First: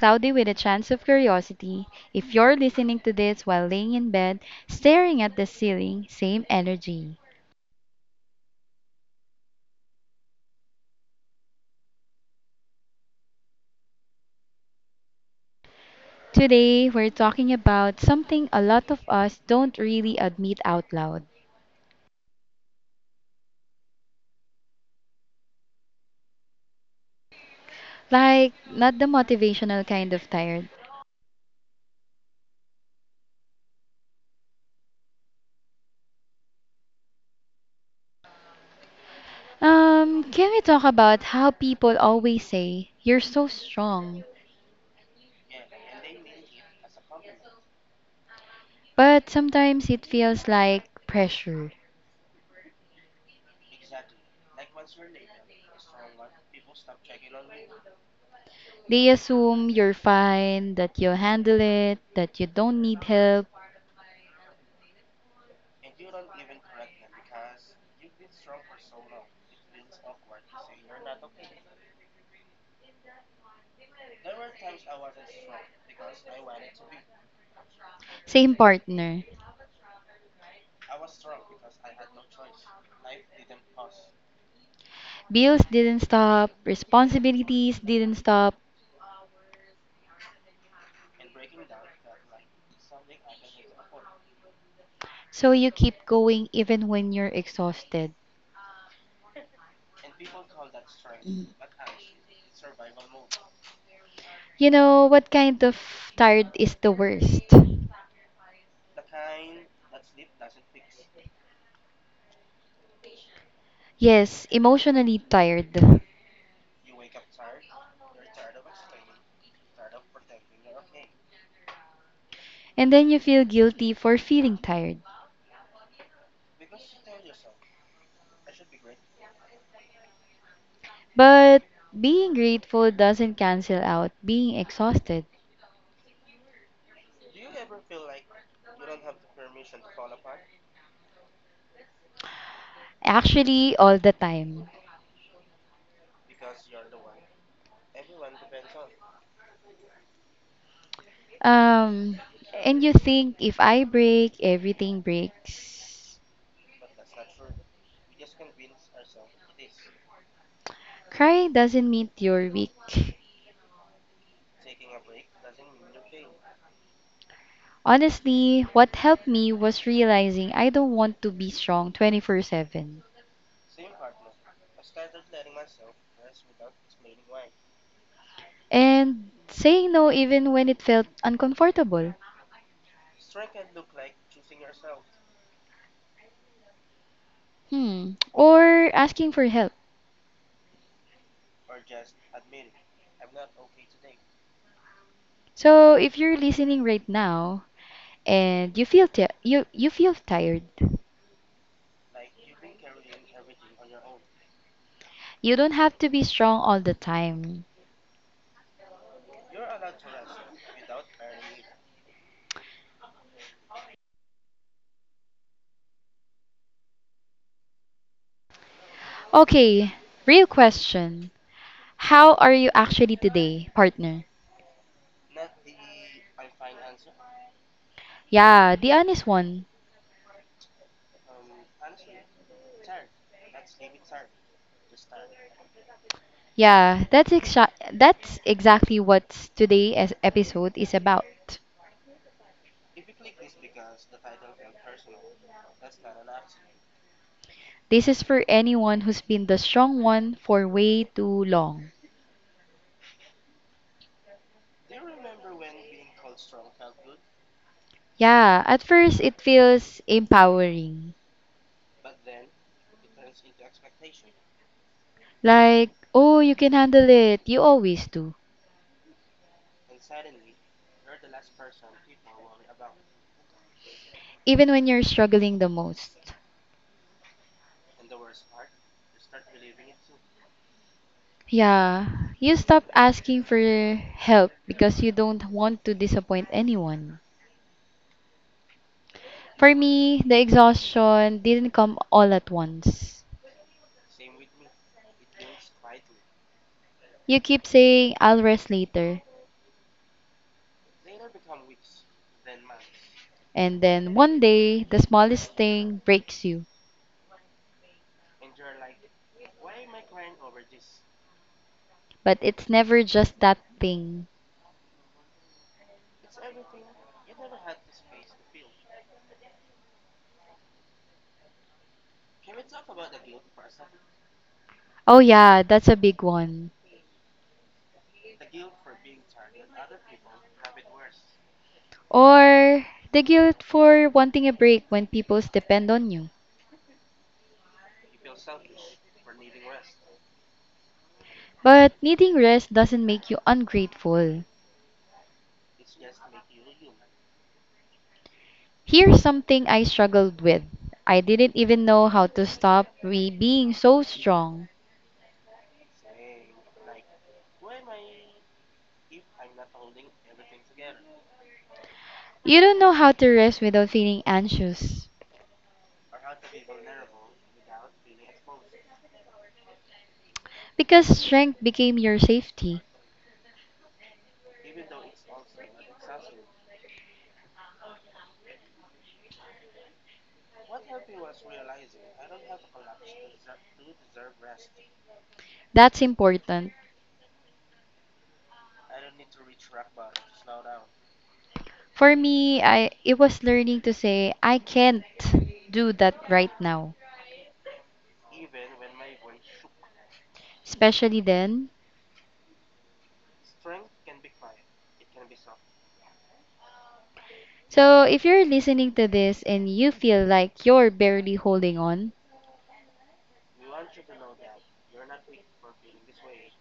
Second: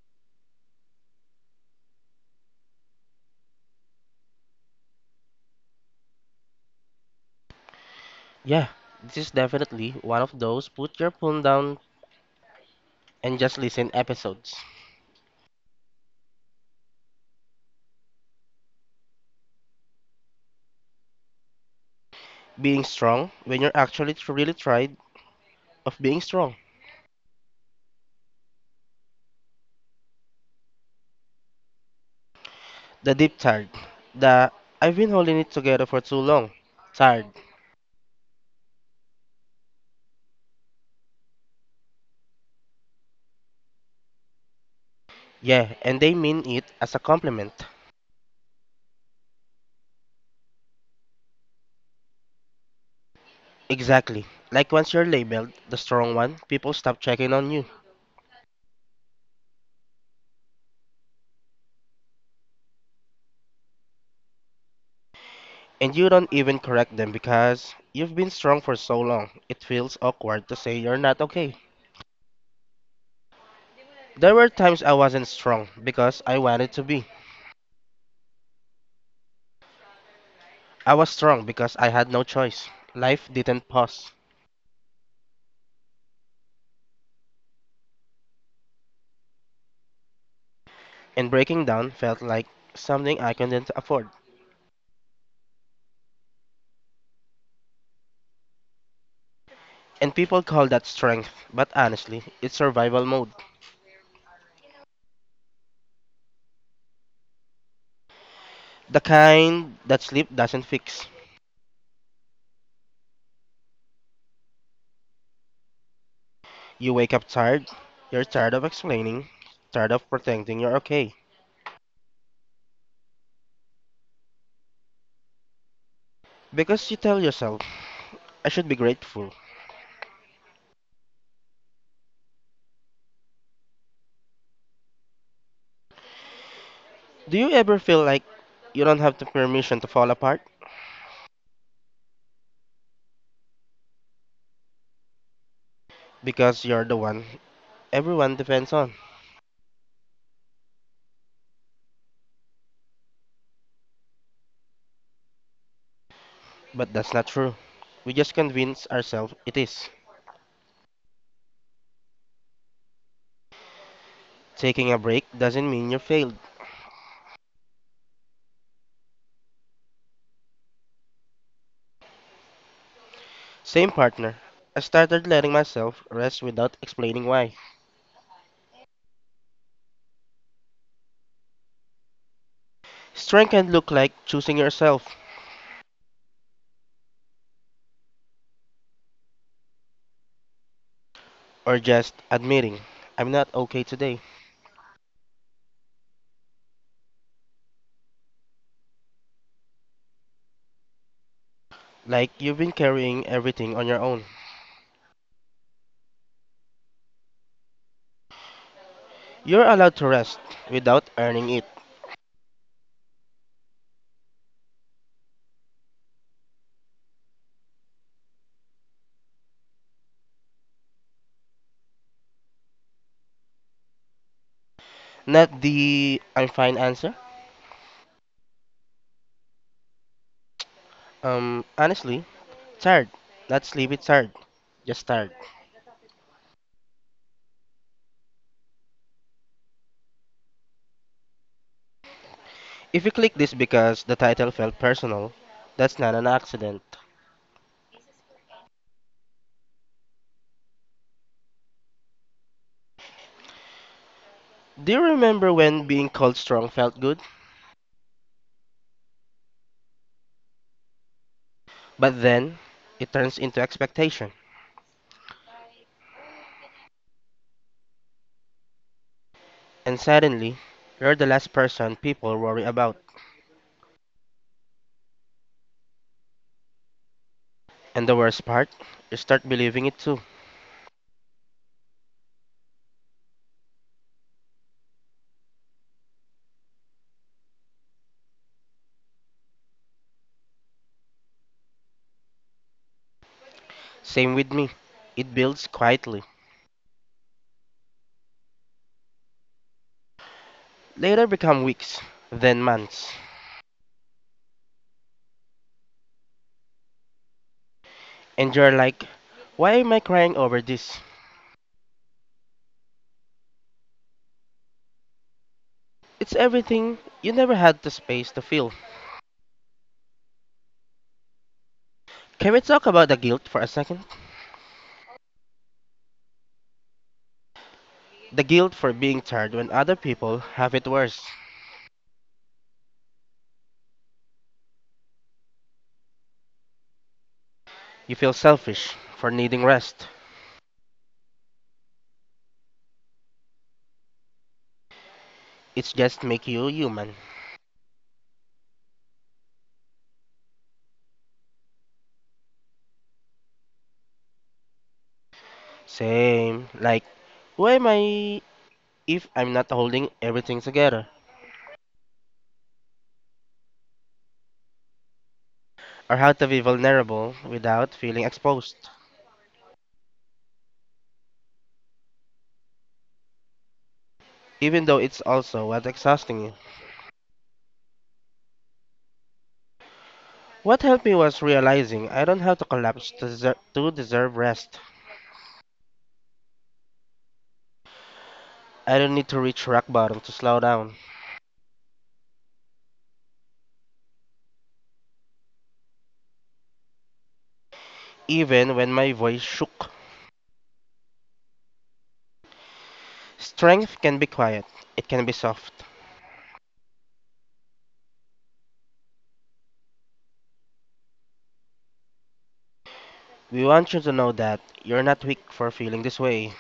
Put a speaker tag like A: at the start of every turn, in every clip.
A: Cloudy with a Chance of Curiosity. If you're listening to this while laying in bed, staring at the ceiling, same energy.
B: Yeah, this is definitely one of those put your phone down and just listen episodes.
A: Today, we're talking about something a lot of us don't really admit out loud.
B: Being strong when you're actually really tried of being strong.
A: Like, not the motivational kind of tired.
B: The deep tired. The I've been holding it together for too long. Tired.
A: Can we talk about how people always say, you're so strong?
B: Yeah, and they mean it as a compliment.
A: But sometimes it feels like pressure.
B: Exactly. Like once you're labeled the strong one, people stop checking on you.
A: They assume you're fine, that you'll handle it, that you don't need help.
B: And you don't even correct them because you've been strong for so long. It feels awkward to say you're not okay. There were times I wasn't strong because I wanted to be.
A: Same partner.
B: I was strong because I had no choice. Life didn't pause.
A: Bills didn't stop, responsibilities didn't stop,
B: And breaking down felt like something I couldn't afford.
A: so you keep going even when you're exhausted.
B: And people call that strength,
A: Mm.
B: but honestly, it's survival mode.
A: You know, what kind of tired is the worst?
B: The kind that sleep doesn't fix.
A: Yes, emotionally tired.
B: You wake up tired, you're tired of explaining, tired of pretending you're okay.
A: And then you feel guilty for feeling tired.
B: Because you tell yourself, I should be grateful.
A: But being grateful doesn't cancel out being exhausted.
B: Do you ever feel like you don't have the permission to fall apart?
A: Actually, all the time.
B: Because you're the one everyone depends on.
A: Um, and you think if I break, everything breaks.
B: But that's not true. We just convince ourselves it is.
A: Crying doesn't mean you're weak.
B: Taking a break doesn't mean you failed.
A: Honestly, what helped me was realizing I don't want to be strong 24/7,
B: Same partner. I started letting myself rest without explaining why.
A: and saying no even when it felt uncomfortable.
B: Strength can look like choosing yourself
A: Hmm, or asking for help.
B: or just admitting, I'm not okay today.
A: So, if you're listening right now and you feel ti you you feel tired,
B: Like you've been carrying everything on your own.
A: you don't have to be strong all the time.
B: You're allowed to rest without earning it.
A: Okay, real question. How are you actually today, partner?
B: Not the I'm fine answer.
A: Yeah, the honest one.
B: Honestly, tired. Not sleepy tired. Just tired.
A: Yeah, that's exactly what today's episode is about.
B: If you click this because the title felt personal, that's not an accident.
A: This is for anyone who's been the strong one for way too long.
B: Do you remember when being called strong felt good?
A: Yeah, at first it feels empowering.
B: But then it turns into expectation,
A: Like, oh, you can handle it. You always do.
B: and suddenly you're the last person people worry about.
A: Even when you're struggling the most.
B: And the worst part, you start believing it too.
A: Yeah, you stop asking for help because you don't want to disappoint anyone. For me, the exhaustion didn't come all at once.
B: Same with me. It builds quietly.
A: You keep saying, I'll rest later.
B: Later become weeks, then months.
A: And then one day, the smallest thing breaks you.
B: And you're like, why am I crying over this?
A: But it's never just that thing.
B: It's everything you never had the space to feel. Can we talk about the guilt for a second?
A: Oh, yeah, that's a big one.
B: The guilt for being tired when other people have it worse.
A: Or the guilt for wanting a break when people depend on you.
B: You feel selfish for needing rest.
A: But needing rest doesn't make you ungrateful.
B: It's just make you human.
A: Here's something I struggled with. I didn't even know how to stop re being so strong.
B: Same. Like, who am I if I'm not holding everything together?
A: You don't know how to rest without feeling anxious
B: Or how to be vulnerable without feeling exposed,
A: because strength became your safety.
B: even though it's also what exhausting you. What helped me was realizing I don't have to collapse to deserve rest.
A: That's important.
B: I don't need to reach rock bottom to slow down,
A: For me, I it was learning to say I can't do that right now,
B: even when my voice shook.
A: especially then.
B: Strength can be quiet, it can be soft.
A: So, if you're listening to this and you feel like you're barely holding on,
B: We want you to know that you're not weak for feeling this way,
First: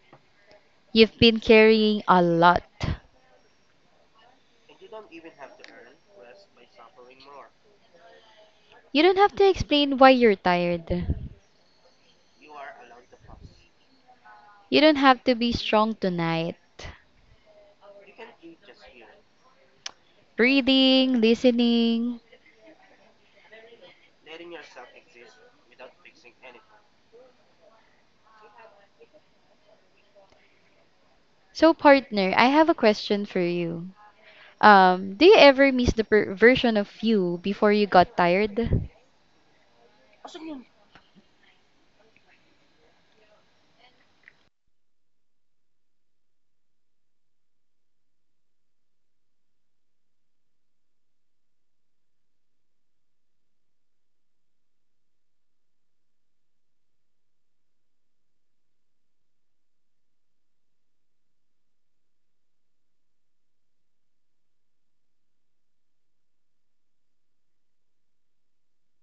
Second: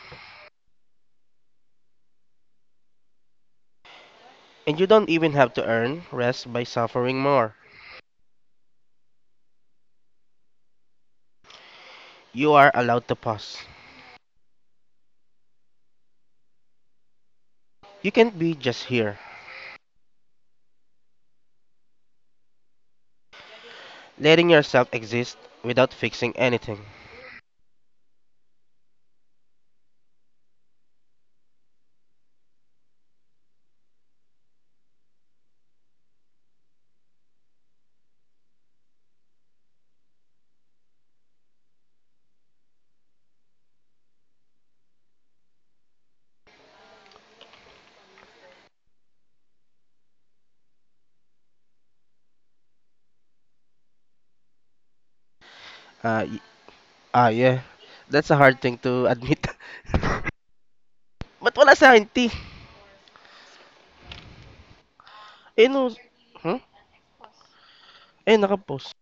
A: you've been carrying a lot.
B: and you don't even have to earn rest by suffering more.
A: You don't have to explain why you're tired.
B: You are allowed to pause.
A: You don't have to be strong tonight.
B: You can't be just here,
A: Reading, listening.
B: letting yourself exist without fixing anything.
A: So, partner, I have a question for you. Do you ever miss the version of you before you got tired?
B: Ah, ah yeah. That's a hard thing to admit. But wala sa akin, T? Eh, no. Hmm? Eh, nakapost.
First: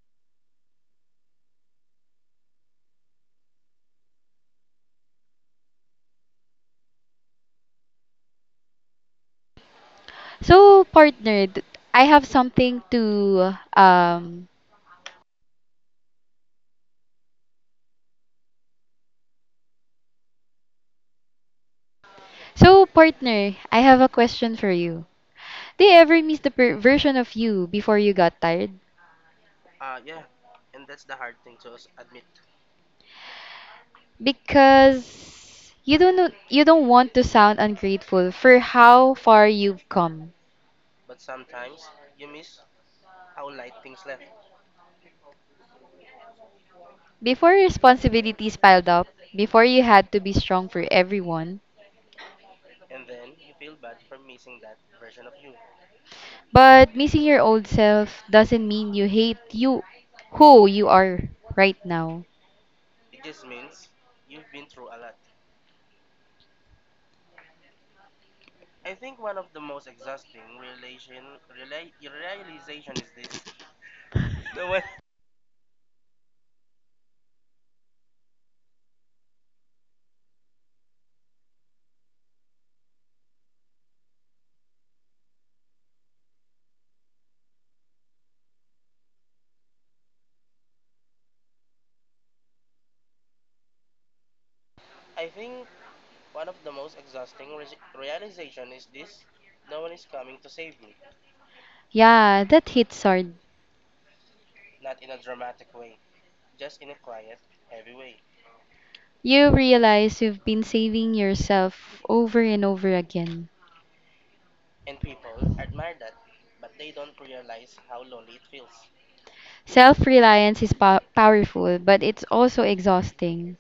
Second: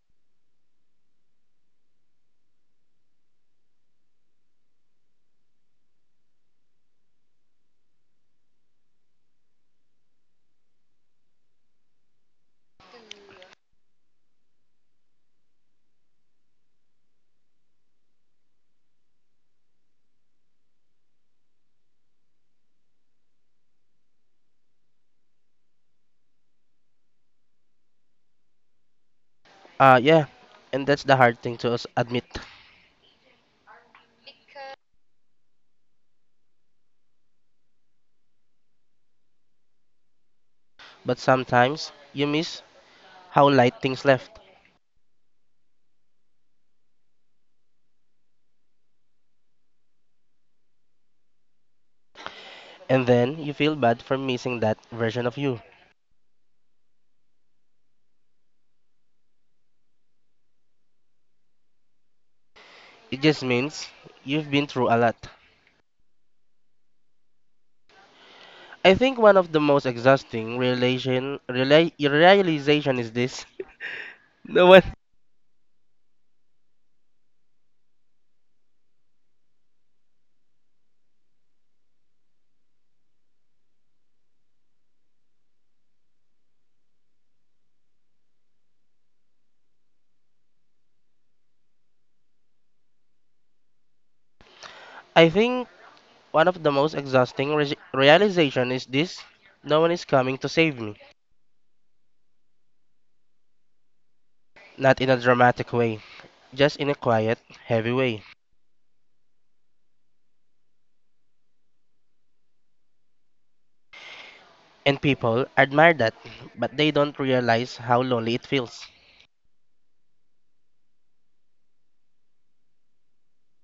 A: So, partner, th- I have something to um So, partner, I have a question for you. Do you ever miss the version of you before you got tired?
B: Ah, yeah. And that's the hard thing to us admit.
A: Because you don't want to sound ungrateful for how far you've come.
B: But sometimes, you miss how light things left.
A: Before responsibilities piled up, before you had to be strong for everyone,
B: And then, you feel bad for missing that version of you.
A: but missing your old self doesn't mean you hate you who you are right now.
B: It just means you've been through a lot. I think one of the most exhausting realization is this. No one. I think one of the most exhausting realization is this: no one is coming to save me,
A: Yeah, that hits hard.
B: not in a dramatic way, just in a quiet, heavy way.
A: You realize you've been saving yourself over and over again.
B: And people admire that, but they don't realize how lonely it feels.
A: Self-reliance is powerful, but it's also exhausting.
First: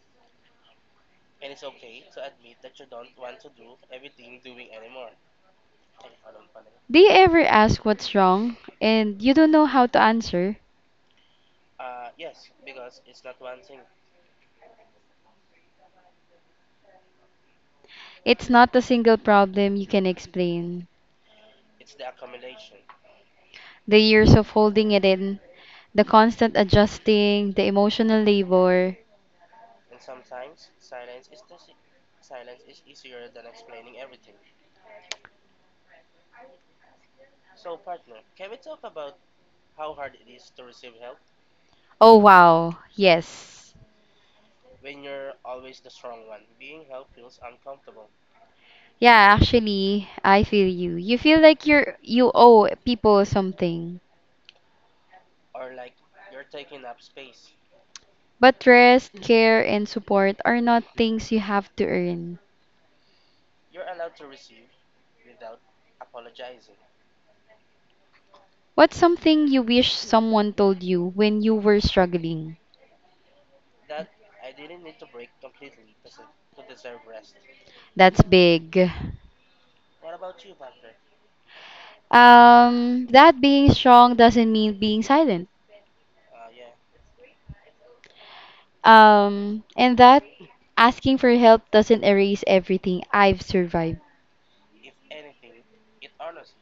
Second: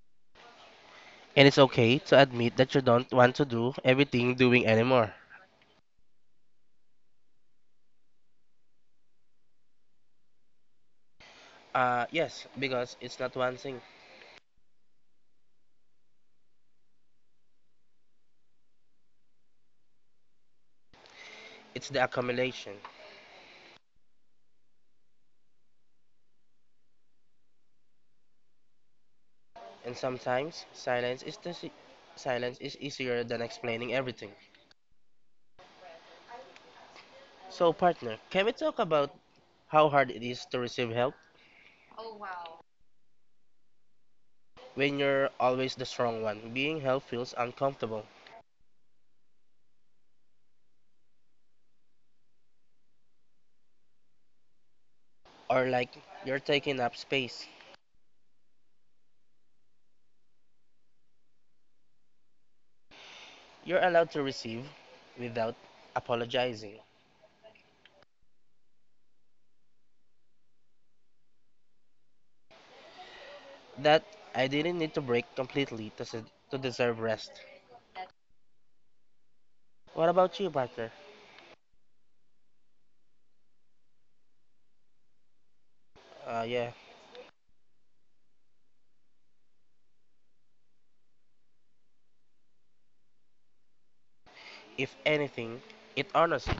B: And it's okay to admit that you don't want to do everything doing anymore.
A: Do you ever ask what's wrong and you don't know how to answer?
B: Yes, because it's not one thing;
A: It's not a single problem you can explain.
B: it's the accumulation.
A: The years of holding it in, the constant adjusting, the emotional labor.
B: And sometimes silence is easier than explaining everything. So, partner, can we talk about how hard it is to receive help?
A: Oh wow. Yes.
B: When you're always the strong one. Being held feels uncomfortable
A: Yeah, actually, I feel you. You feel like you owe people something.
B: or like you're taking up space.
A: But rest, care, and support are not things you have to earn.
B: You're allowed to receive without apologizing.
A: What's something you wish someone told you when you were struggling?
B: That I didn't need to break completely to deserve rest.
A: That's big.
B: What about you, Parker?
A: That being strong doesn't mean being silent.
B: Yeah,
A: And that asking for help doesn't erase everything I've survived.
B: if anything, it honors you.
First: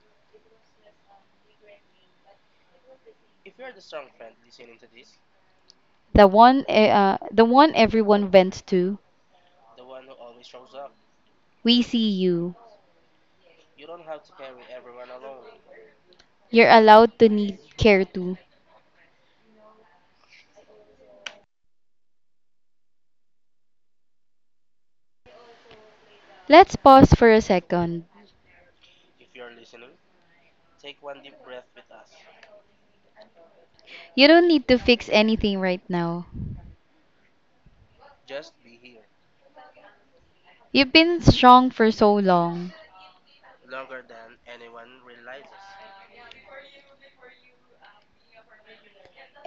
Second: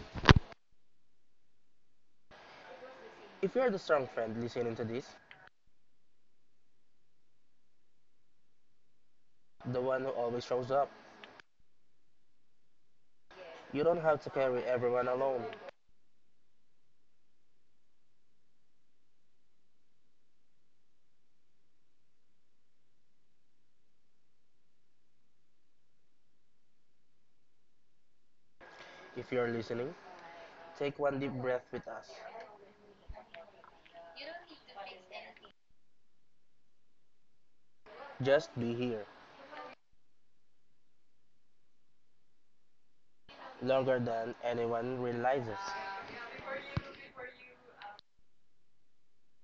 B: If you're the strong friend listening to this,
A: The one, the one everyone vents to.
B: the one who always shows up,
A: We see you.
B: you don't have to carry everyone alone.
A: You're allowed to need care too. Let's pause for a second.
B: If you're listening, take one deep breath with us.
A: You don't need to fix anything right now.
B: Just be here,
A: You've been strong for so long.
B: longer than anyone realizes.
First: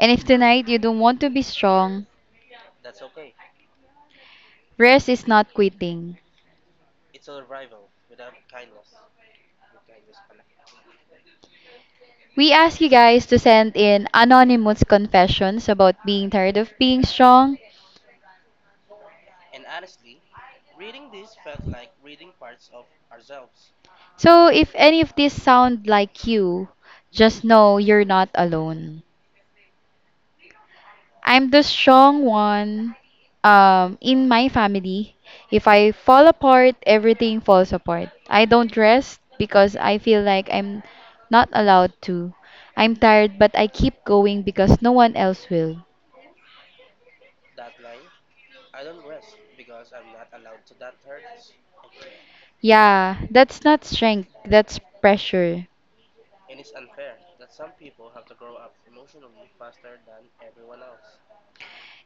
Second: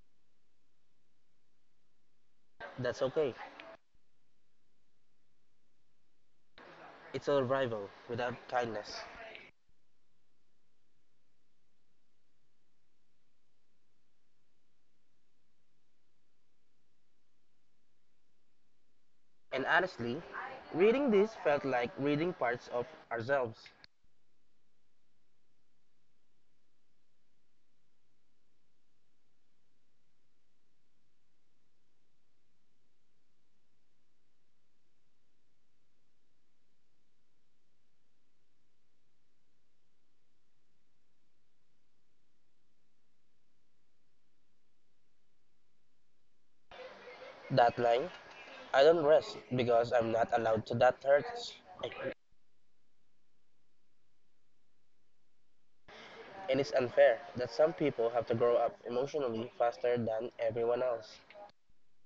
A: And if tonight you don't want to be strong,
B: That's okay.
A: rest is not quitting.
B: It's a rival without kindness.
A: We ask you guys to send in anonymous confessions about being tired of being strong.
B: And honestly, reading this felt like reading parts of ourselves.
A: So if any of these sound like you, just know you're not alone. I'm the strong one in my family. If I fall apart, everything falls apart. I don't rest because I feel like I'm not allowed to. I'm tired, but I keep going because no one else will.
B: That line, I don't rest because I'm not allowed to, that hurts.
A: Yeah, that's not strength, that's pressure.
B: And it's unfair that some people have to grow up emotionally faster than everyone else.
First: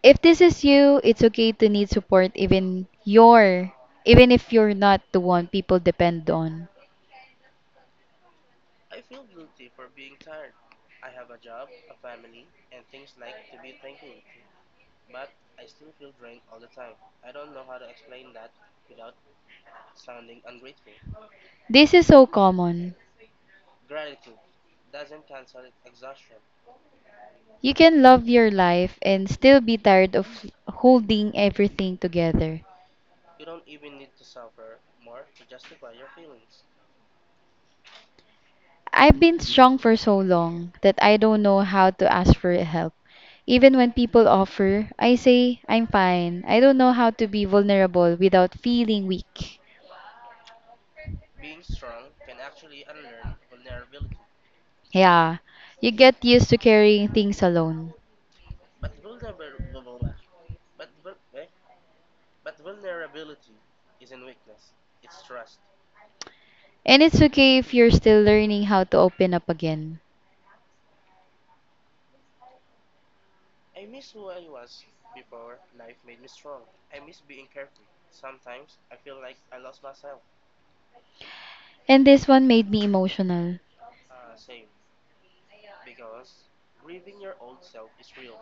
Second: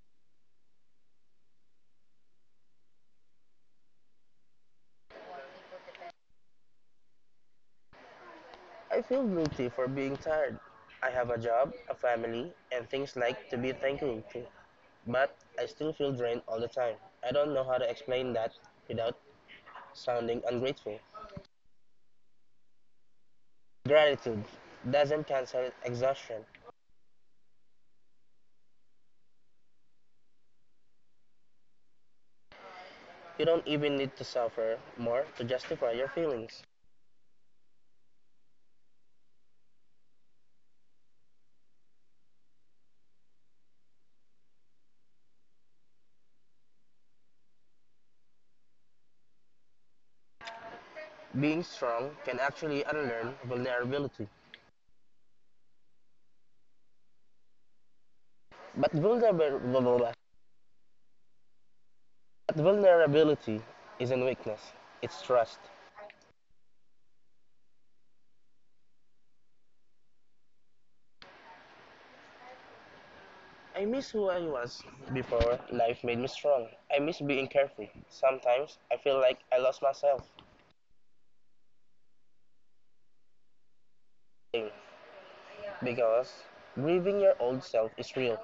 A: If this is you, it's okay to need support even if you're not the one people depend on.
B: I feel guilty for being tired. I have a job, a family, and things like to be thankful to. But I still feel drained all the time. I don't know how to explain that without sounding ungrateful.
A: This is so common.
B: Gratitude doesn't cancel exhaustion.
A: You can love your life and still be tired of holding everything together.
B: You don't even need to suffer more to justify your feelings.
A: I've been strong for so long that I don't know how to ask for help. Even when people offer, I say, I'm fine. I don't know how to be vulnerable without feeling weak.
B: Being strong can actually unlearn vulnerability.
A: Yeah, you get used to carrying things alone.
B: But, vulner- but vulnerability isn't weakness, it's trust.
A: And it's okay if you're still learning how to open up again.
B: I miss who I was before life made me strong. I miss being carefree. Sometimes I feel like I lost myself.
A: And this one made me emotional.
B: Because grieving your old self is real.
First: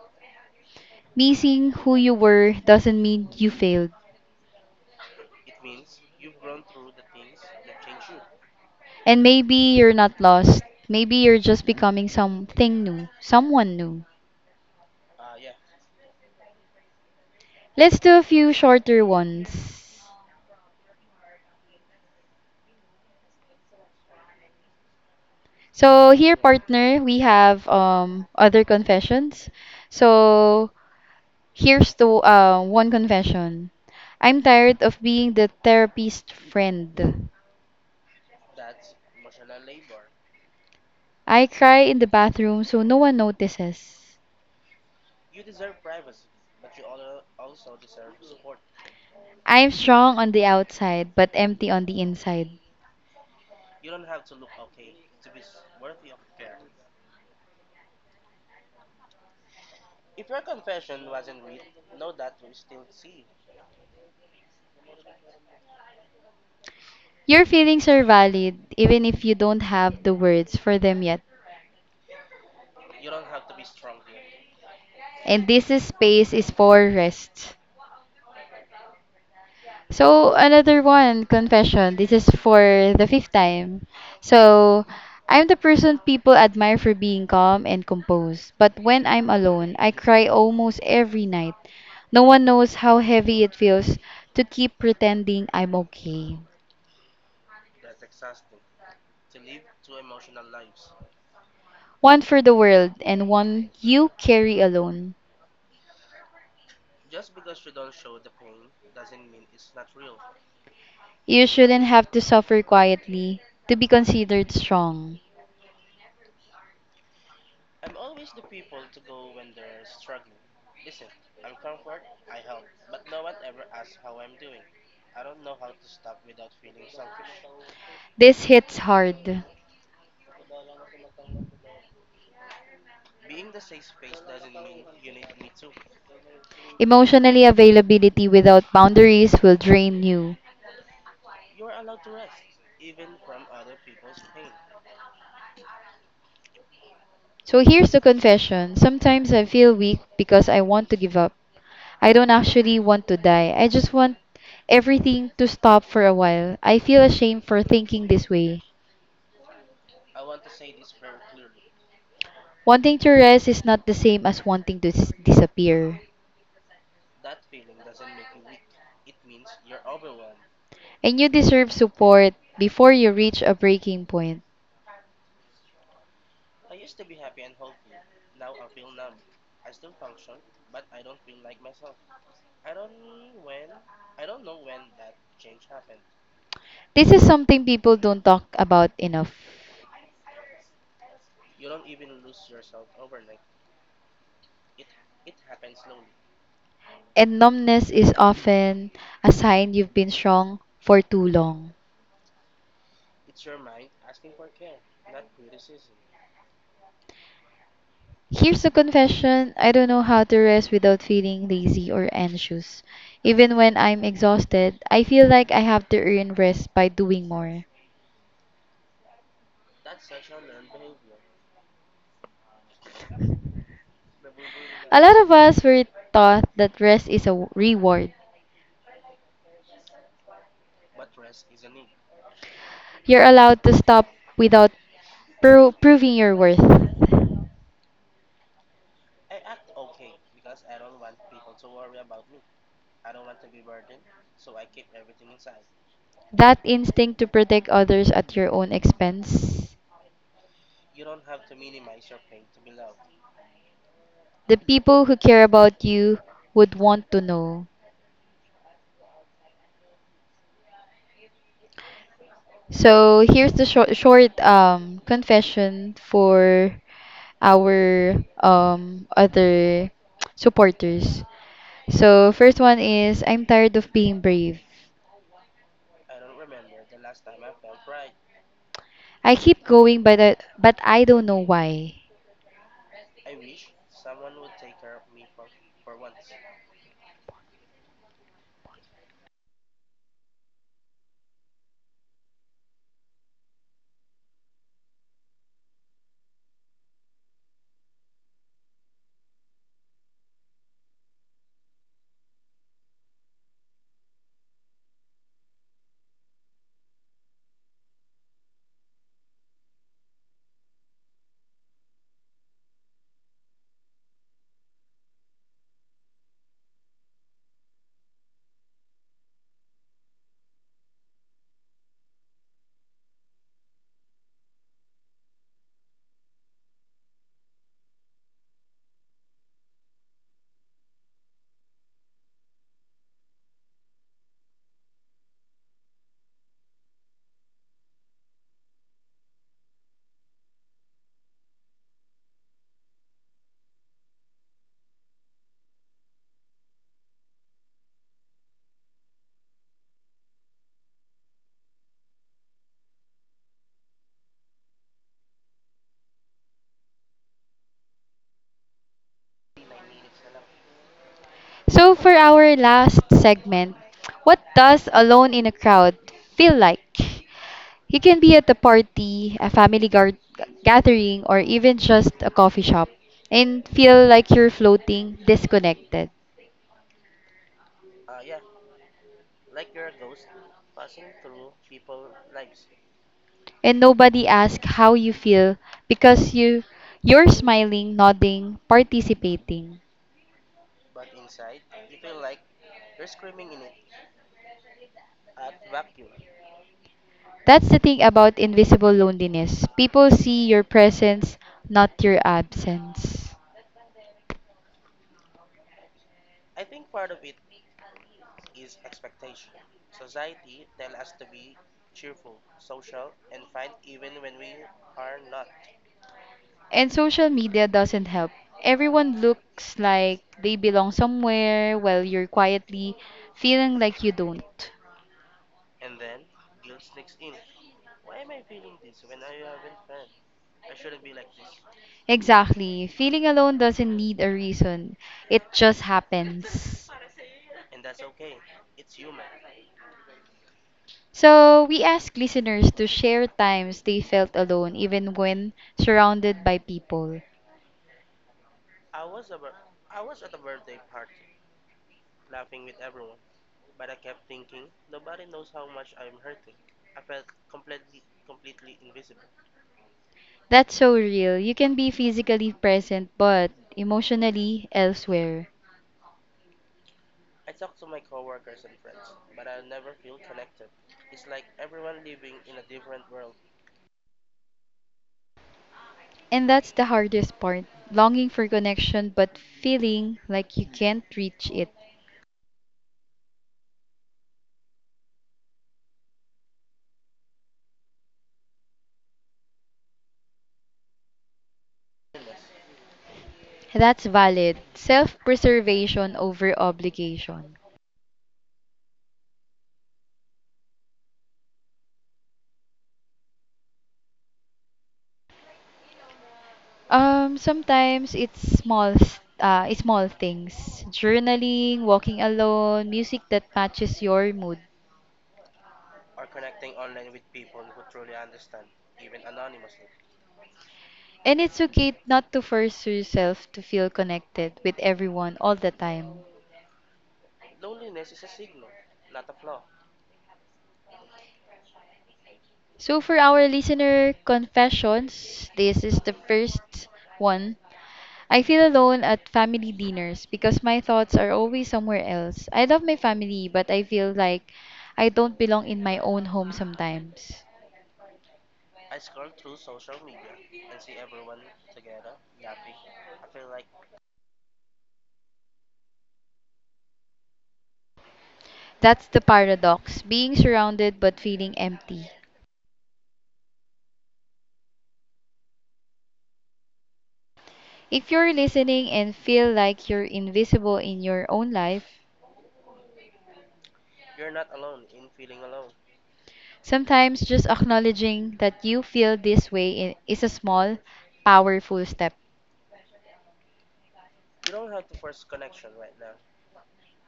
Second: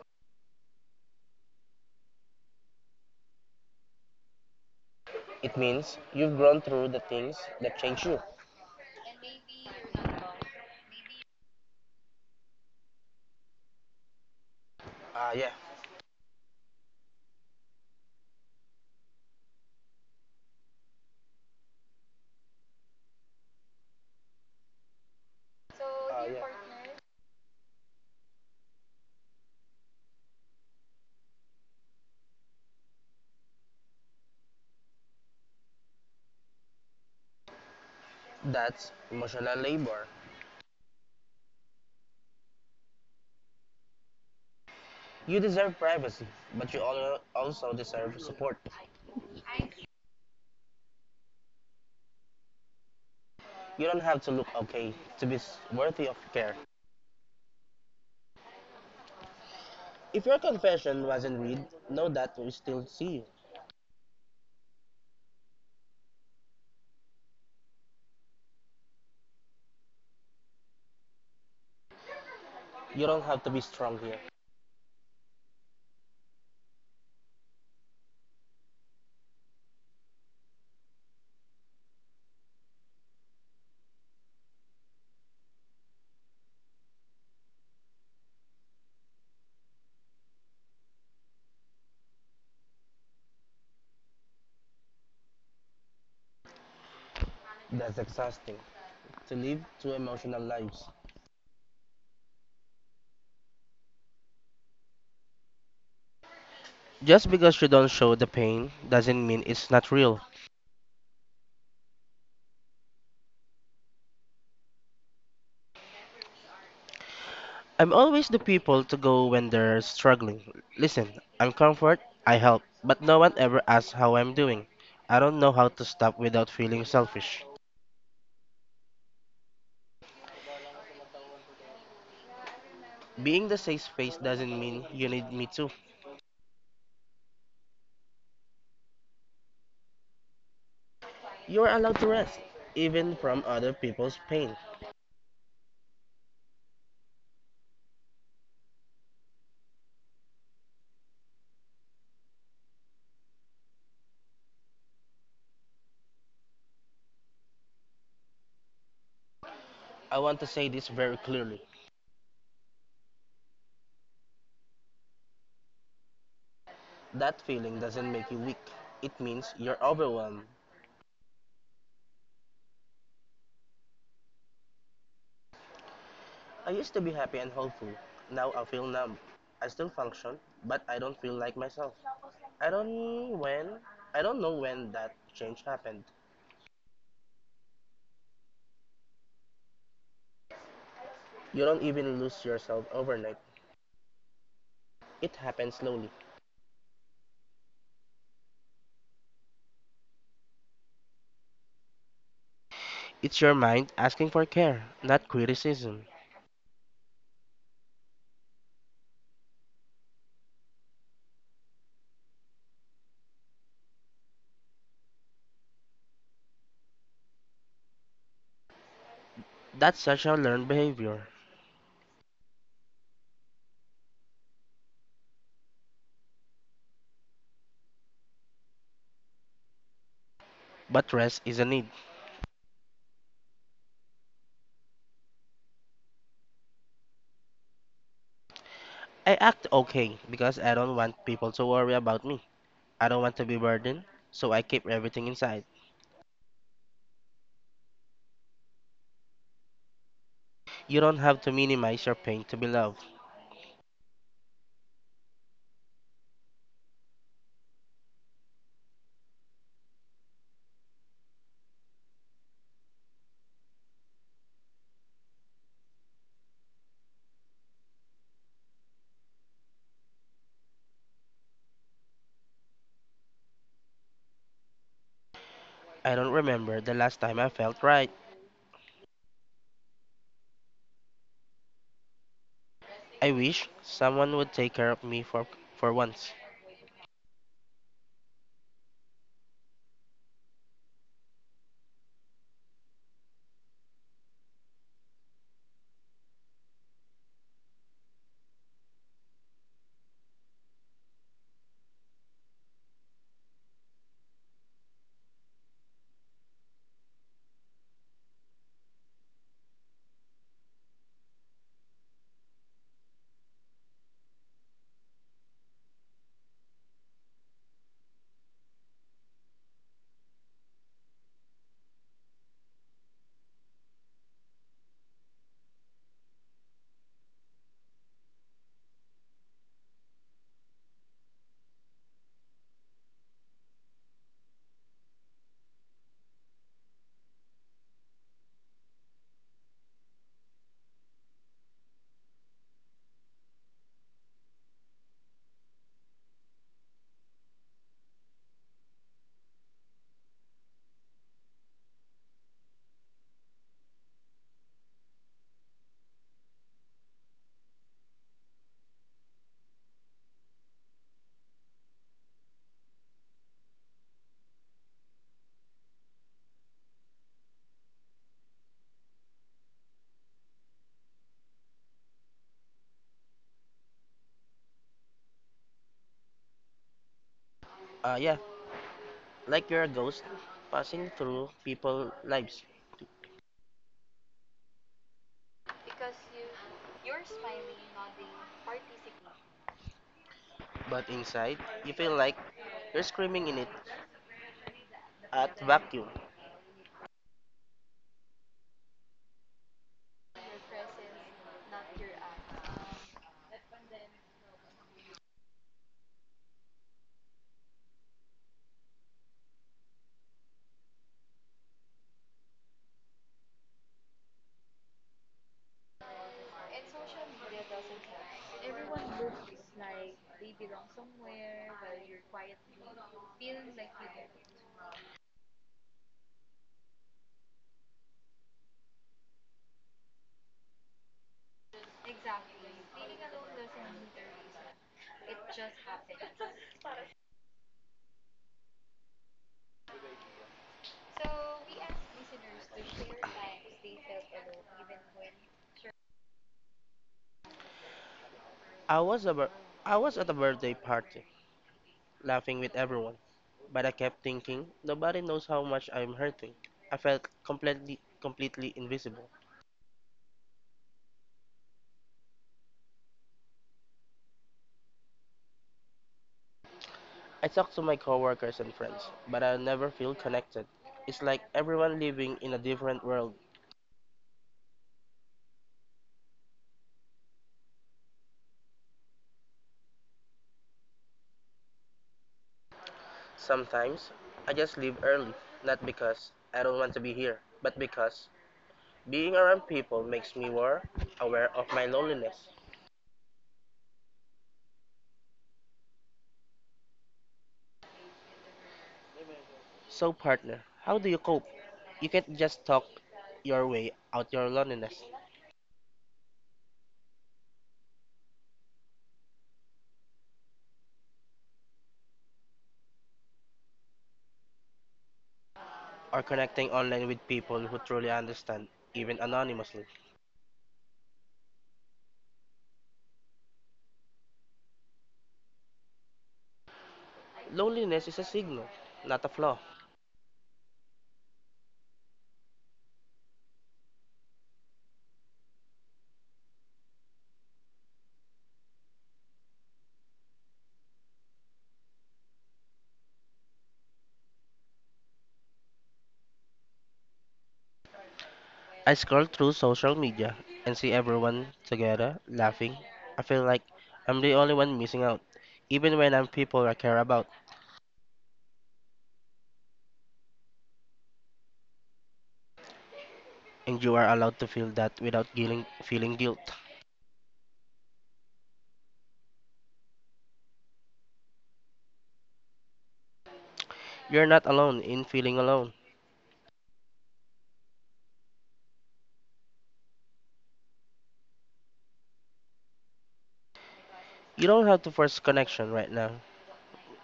A: Missing who you were doesn't mean you failed.
B: It means you've grown through the things that change you.
A: And maybe you're not lost. Maybe you're just becoming something new, someone new.
B: Ah, yeah.
A: Let's do a few shorter ones. So here, partner, we have other confessions. So here's the one confession. I'm tired of being the therapist friend.
B: That's emotional labor.
A: I cry in the bathroom so no one notices.
B: You deserve privacy, but you also deserve support.
A: I'm strong on the outside but empty on the inside.
B: You don't have to look okay to be worthy of care. If your confession wasn't read, know that we still see you.
A: Your feelings are valid even if you don't have the words for them yet.
B: You don't have to be strong here.
A: And this is space is for rest. So another one, confession. This is for the fifth time. So I'm the person people admire for being calm and composed. But when I'm alone, I cry almost every night. No one knows how heavy it feels to keep pretending I'm okay.
B: That's exhausting to live two emotional lives.
A: One for the world and one you carry alone.
B: Just because you don't show the pain doesn't mean it's not real.
A: You shouldn't have to suffer quietly to be considered strong.
B: I'm always the people to go when they're struggling. Listen, I'm comfort, I help, but no one ever asks how I'm doing. I don't know how to stop without feeling selfish.
A: This hits hard.
B: Being the safe space doesn't mean you need me too.
A: Emotionally availability without boundaries will drain you.
B: You're allowed to rest, even from other people's pain.
A: So here's the confession. Sometimes I feel weak because I want to give up. I don't actually want to die. I just want everything to stop for a while. I feel ashamed for thinking this way.
B: I want to say this very clearly.
A: Wanting to rest is not the same as wanting to disappear.
B: That feeling doesn't make you weak. It means you're overwhelmed.
A: And you deserve support before you reach a breaking point.
B: I used to be happy and hopeful. Now I feel numb. I still function, but I don't feel like myself. I don't when I don't know when that change happened.
A: This is something people don't talk about enough.
B: You don't even lose yourself overnight. It happens slowly.
A: And numbness is often a sign you've been strong for too long.
B: It's your mind asking for care, not criticism.
A: Here's a confession. I don't know how to rest without feeling lazy or anxious. Even when I'm exhausted, I feel like I have to earn rest by doing more.
B: That's such a learned behavior.
A: A lot of us were taught that rest is a reward.
B: But rest is a need.
A: You're allowed to stop without proving your worth.
B: I act okay because I don't want people to worry about me. I don't want to be burdened, so I keep everything inside.
A: That instinct to protect others at your own expense.
B: You don't have to minimize your pain to be loved.
A: The people who care about you would want to know. So here's the short confession for our other supporters. So first one is I'm tired of being brave.
B: I don't remember the last time I felt right.
A: I keep going but I don't know why.
B: I wish someone would take care of me for once.
A: So for our last segment, what does alone in a crowd feel like? You can be at a party, a family gathering, or even just a coffee shop and feel like you're floating, disconnected.
B: Yeah, like you're a ghost passing through people's lives.
A: And nobody asks how you feel because you're smiling, nodding, participating.
B: But inside, you feel like you're screaming in it at vacuum.
A: That's the thing about invisible loneliness. People see your presence, not your absence. And social media doesn't help. Everyone looks like they belong somewhere while you're quietly feeling like you don't. Exactly. Feeling alone doesn't need a reason. It just happens. So, we ask listeners to share times they felt alone even when surrounded by people.
B: I was, a bir- I was at a birthday party, laughing with everyone, but I kept thinking nobody knows how much I'm hurting. I felt completely, completely invisible.
A: That's so real. You can be physically present but emotionally elsewhere.
B: I talk to my coworkers and friends, but I never feel connected. It's like everyone living in a different world.
A: And that's the hardest part, longing for connection but feeling like you can't reach it.
B: Sometimes I just leave early, not because I don't want to be here, but because being around people makes me more aware of my loneliness.
A: That's valid. Self preservation over obligation.
B: So, partner, how do you cope? You can't just talk your way out your loneliness
A: Sometimes it's it's small things. Journaling, walking alone, music that matches your mood.
B: or connecting online with people who truly understand, even anonymously.
A: And it's okay not to force yourself to feel connected with everyone all the time.
B: Loneliness is a signal, not a flaw.
A: So, for our listener confessions, this is the first one. I feel alone at family dinners because my thoughts are always somewhere else. I love my family, but I feel like I don't belong in my own home sometimes.
B: I scroll through social media and see everyone together laughing. I feel like I'm the only one missing out, even when I'm people I care about.
A: That's the paradox, being surrounded but feeling empty.
B: And you are allowed to feel that without feeling guilt.
A: If you're listening and feel like you're invisible in your own life,
B: You're not alone in feeling alone.
A: sometimes just acknowledging that you feel this way is a small, powerful step.
B: You don't have to force connection right now.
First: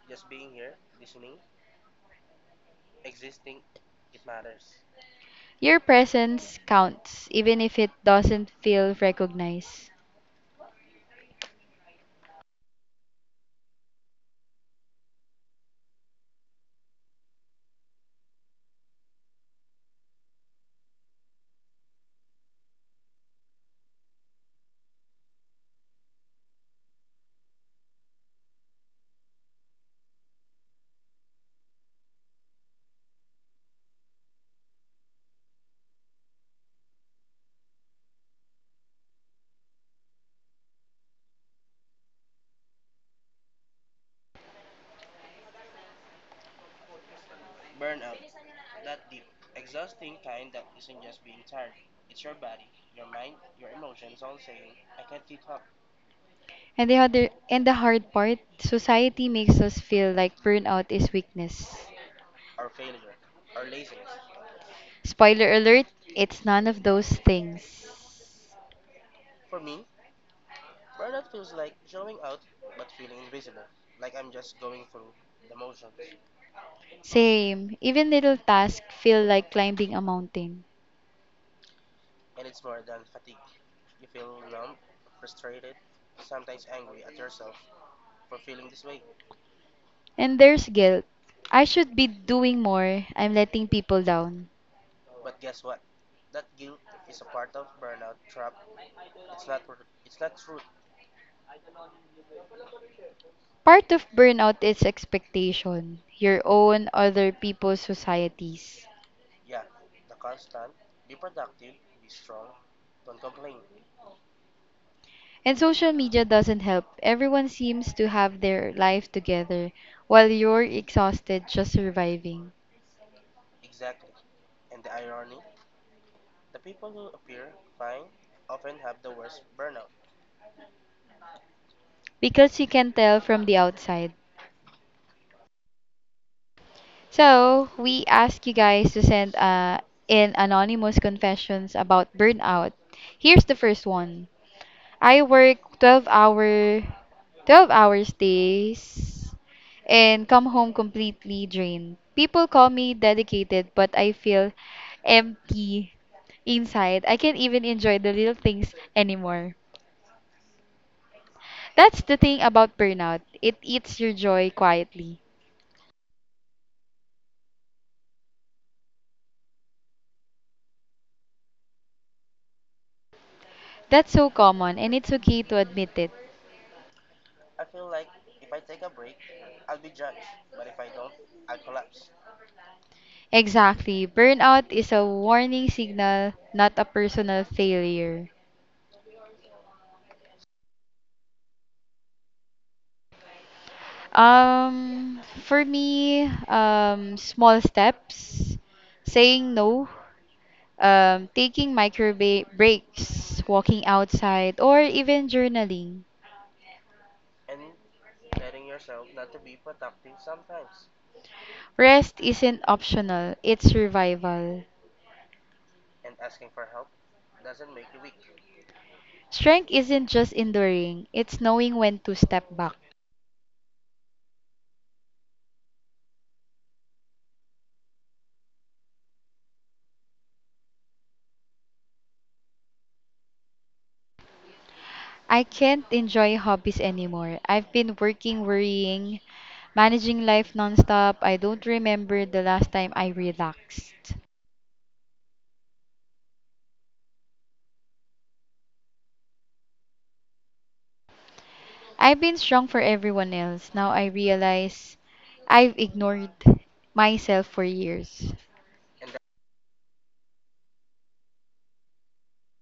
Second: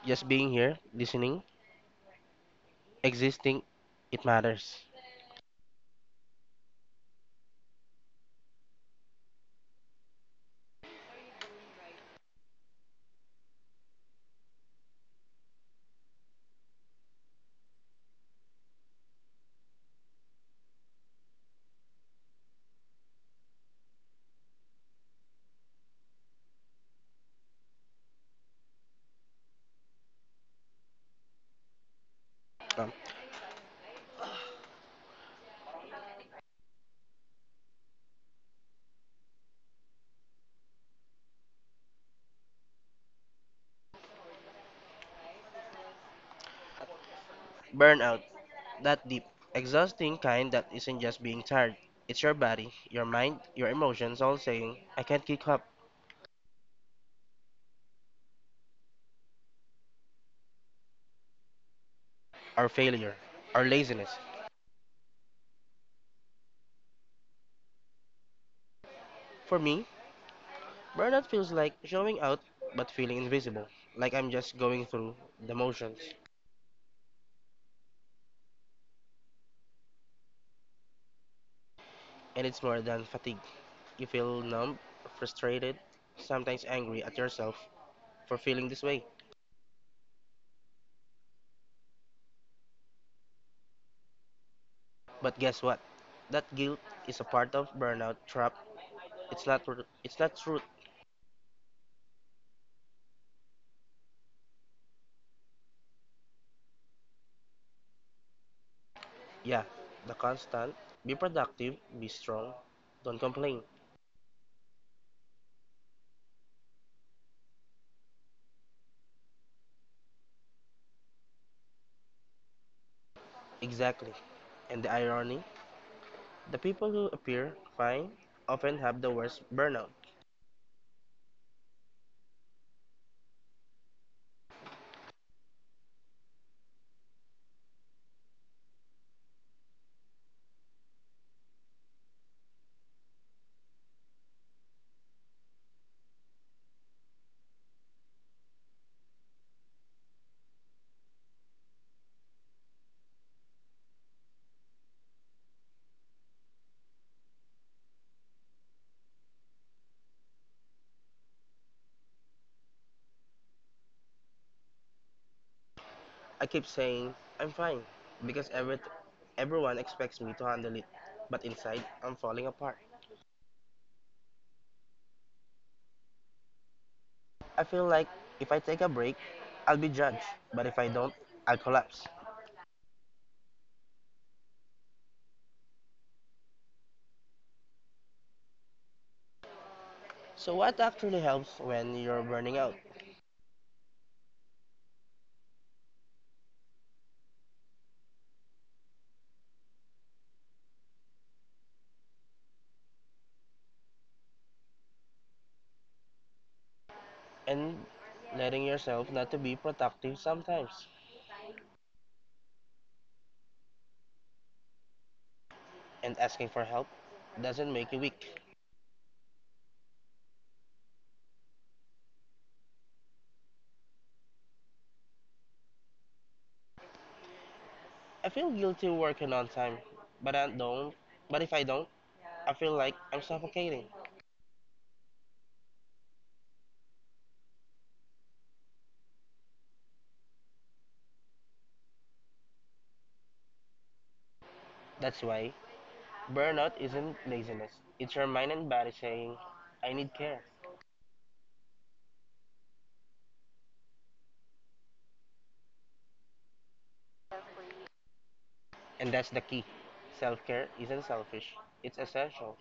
B: Just being here, listening, existing, it matters.
A: Your presence counts, even if it doesn't feel recognized.
B: Um, Burnout, that deep, exhausting kind that isn't just being tired. It's your body, your mind, your emotions all saying, I can't keep up,
A: And the hard part, society makes us feel like burnout is weakness.
B: or failure, or laziness.
A: Spoiler alert, it's none of those things.
B: For me, burnout feels like showing out but feeling invisible, like I'm just going through the motions.
A: Same, even little tasks feel like climbing a mountain.
B: And it's more than fatigue. You feel numb, frustrated, sometimes angry at yourself for feeling this way.
A: And there's guilt. I should be doing more. I'm letting people down.
B: But guess what? That guilt is a part of burnout trap. It's not it's not truth.
A: Part of burnout is expectation, your own, other people's, societies.
B: Yeah, the constant. Be productive, be strong, don't complain.
A: And social media doesn't help. Everyone seems to have their life together while you're exhausted just surviving.
B: Exactly. And the irony, the people who appear fine often have the worst burnout.
A: Because you can tell from the outside. So, we ask you guys to send in anonymous confessions about burnout. Here's the first one. I work 12 hours days and come home completely drained. People call me dedicated, but I feel empty inside. I can't even enjoy the little things anymore. That's the thing about burnout. It eats your joy quietly.
B: I keep saying I'm fine because everyone expects me to handle it, but inside I'm falling apart.
A: That's so common and it's okay to admit it.
B: I feel like if I take a break, I'll be judged, but if I don't, I'll collapse.
A: Exactly. Burnout is a warning signal, not a personal failure.
B: So what actually helps when you're burning out?
A: For me, small steps, saying no, taking micro breaks, walking outside, or even journaling.
B: And letting yourself not to be productive sometimes
A: Rest isn't optional, it's survival.
B: and asking for help doesn't make you weak.
A: Strength isn't just enduring, it's knowing when to step back.
B: I feel guilty working on time, but I don't but if I don't, I feel like I'm suffocating.
A: I can't enjoy hobbies anymore. I've been working, worrying, managing life nonstop. I don't remember the last time I relaxed.
B: That's why burnout isn't laziness. It's your mind and body saying, I need care.
A: I've been strong for everyone else. Now I realize I've ignored myself for years.
B: And that's the key. Self-care isn't selfish. It's essential.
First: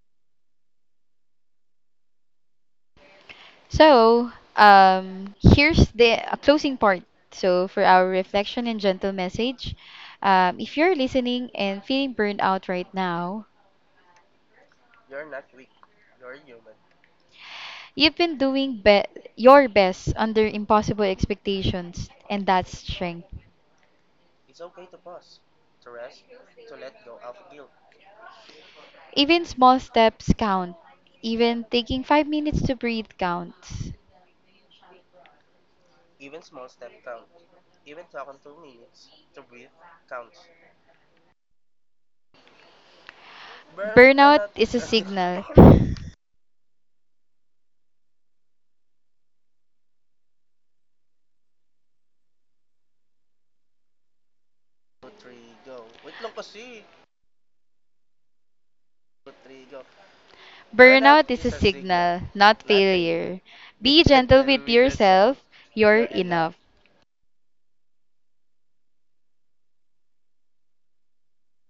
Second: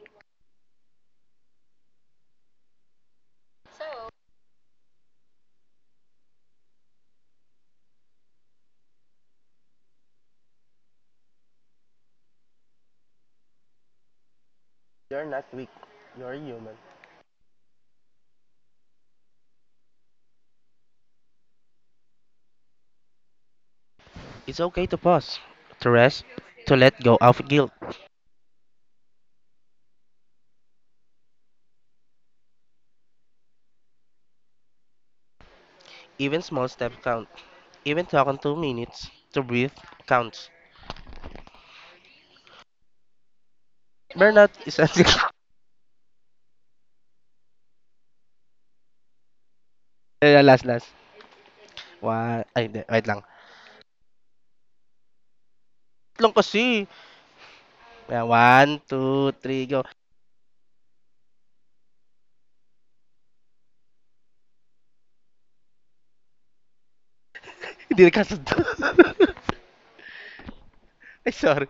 A: So, here's the closing part. So, for our reflection and gentle message, if you're listening and feeling burned out right now,
B: You're not weak. You're human.
A: you've been your best under impossible expectations, and that's strength.
B: It's okay to pause, to rest, to let go of guilt.
A: Even small steps count. Even taking 5 minutes to breathe counts.
B: Even small steps count. Even talking 2 minutes to breathe counts. Burnout
A: Burnout is
B: is
A: a
B: a
A: signal.
B: last, last. One, ay, hindi, wait lang. Tatlong kasi. Ayan, one, two, three, go.
A: Burnout is a signal, not failure. Be gentle with yourself, you're enough.
B: Hindi nagkasundo. ay, sorry.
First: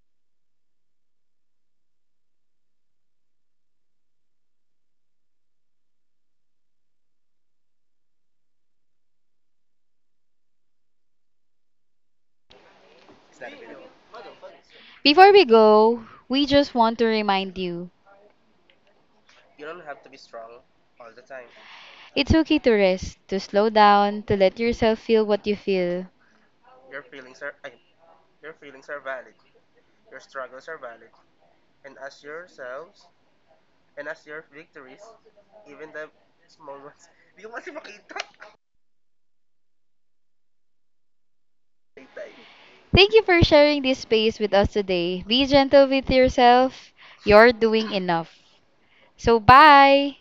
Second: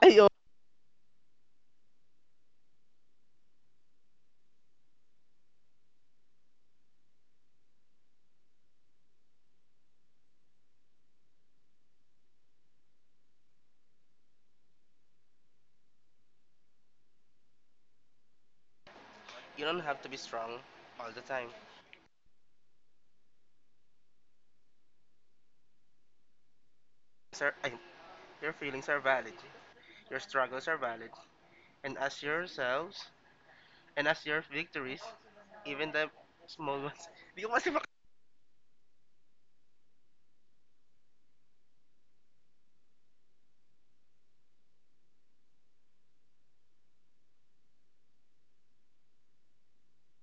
B: Ay, oh.
A: Before we go, we just want to remind you
B: You don't have to be strong all the time.
A: it's okay to rest, to slow down, to let yourself feel what you feel.
B: Sir, ay, your feelings are valid. Your struggles are valid. And as yourselves, and as your victories, even the small ones. Hindi ko kasi
A: Thank you for sharing this space with us today. Be gentle with yourself, you're doing enough. So, bye!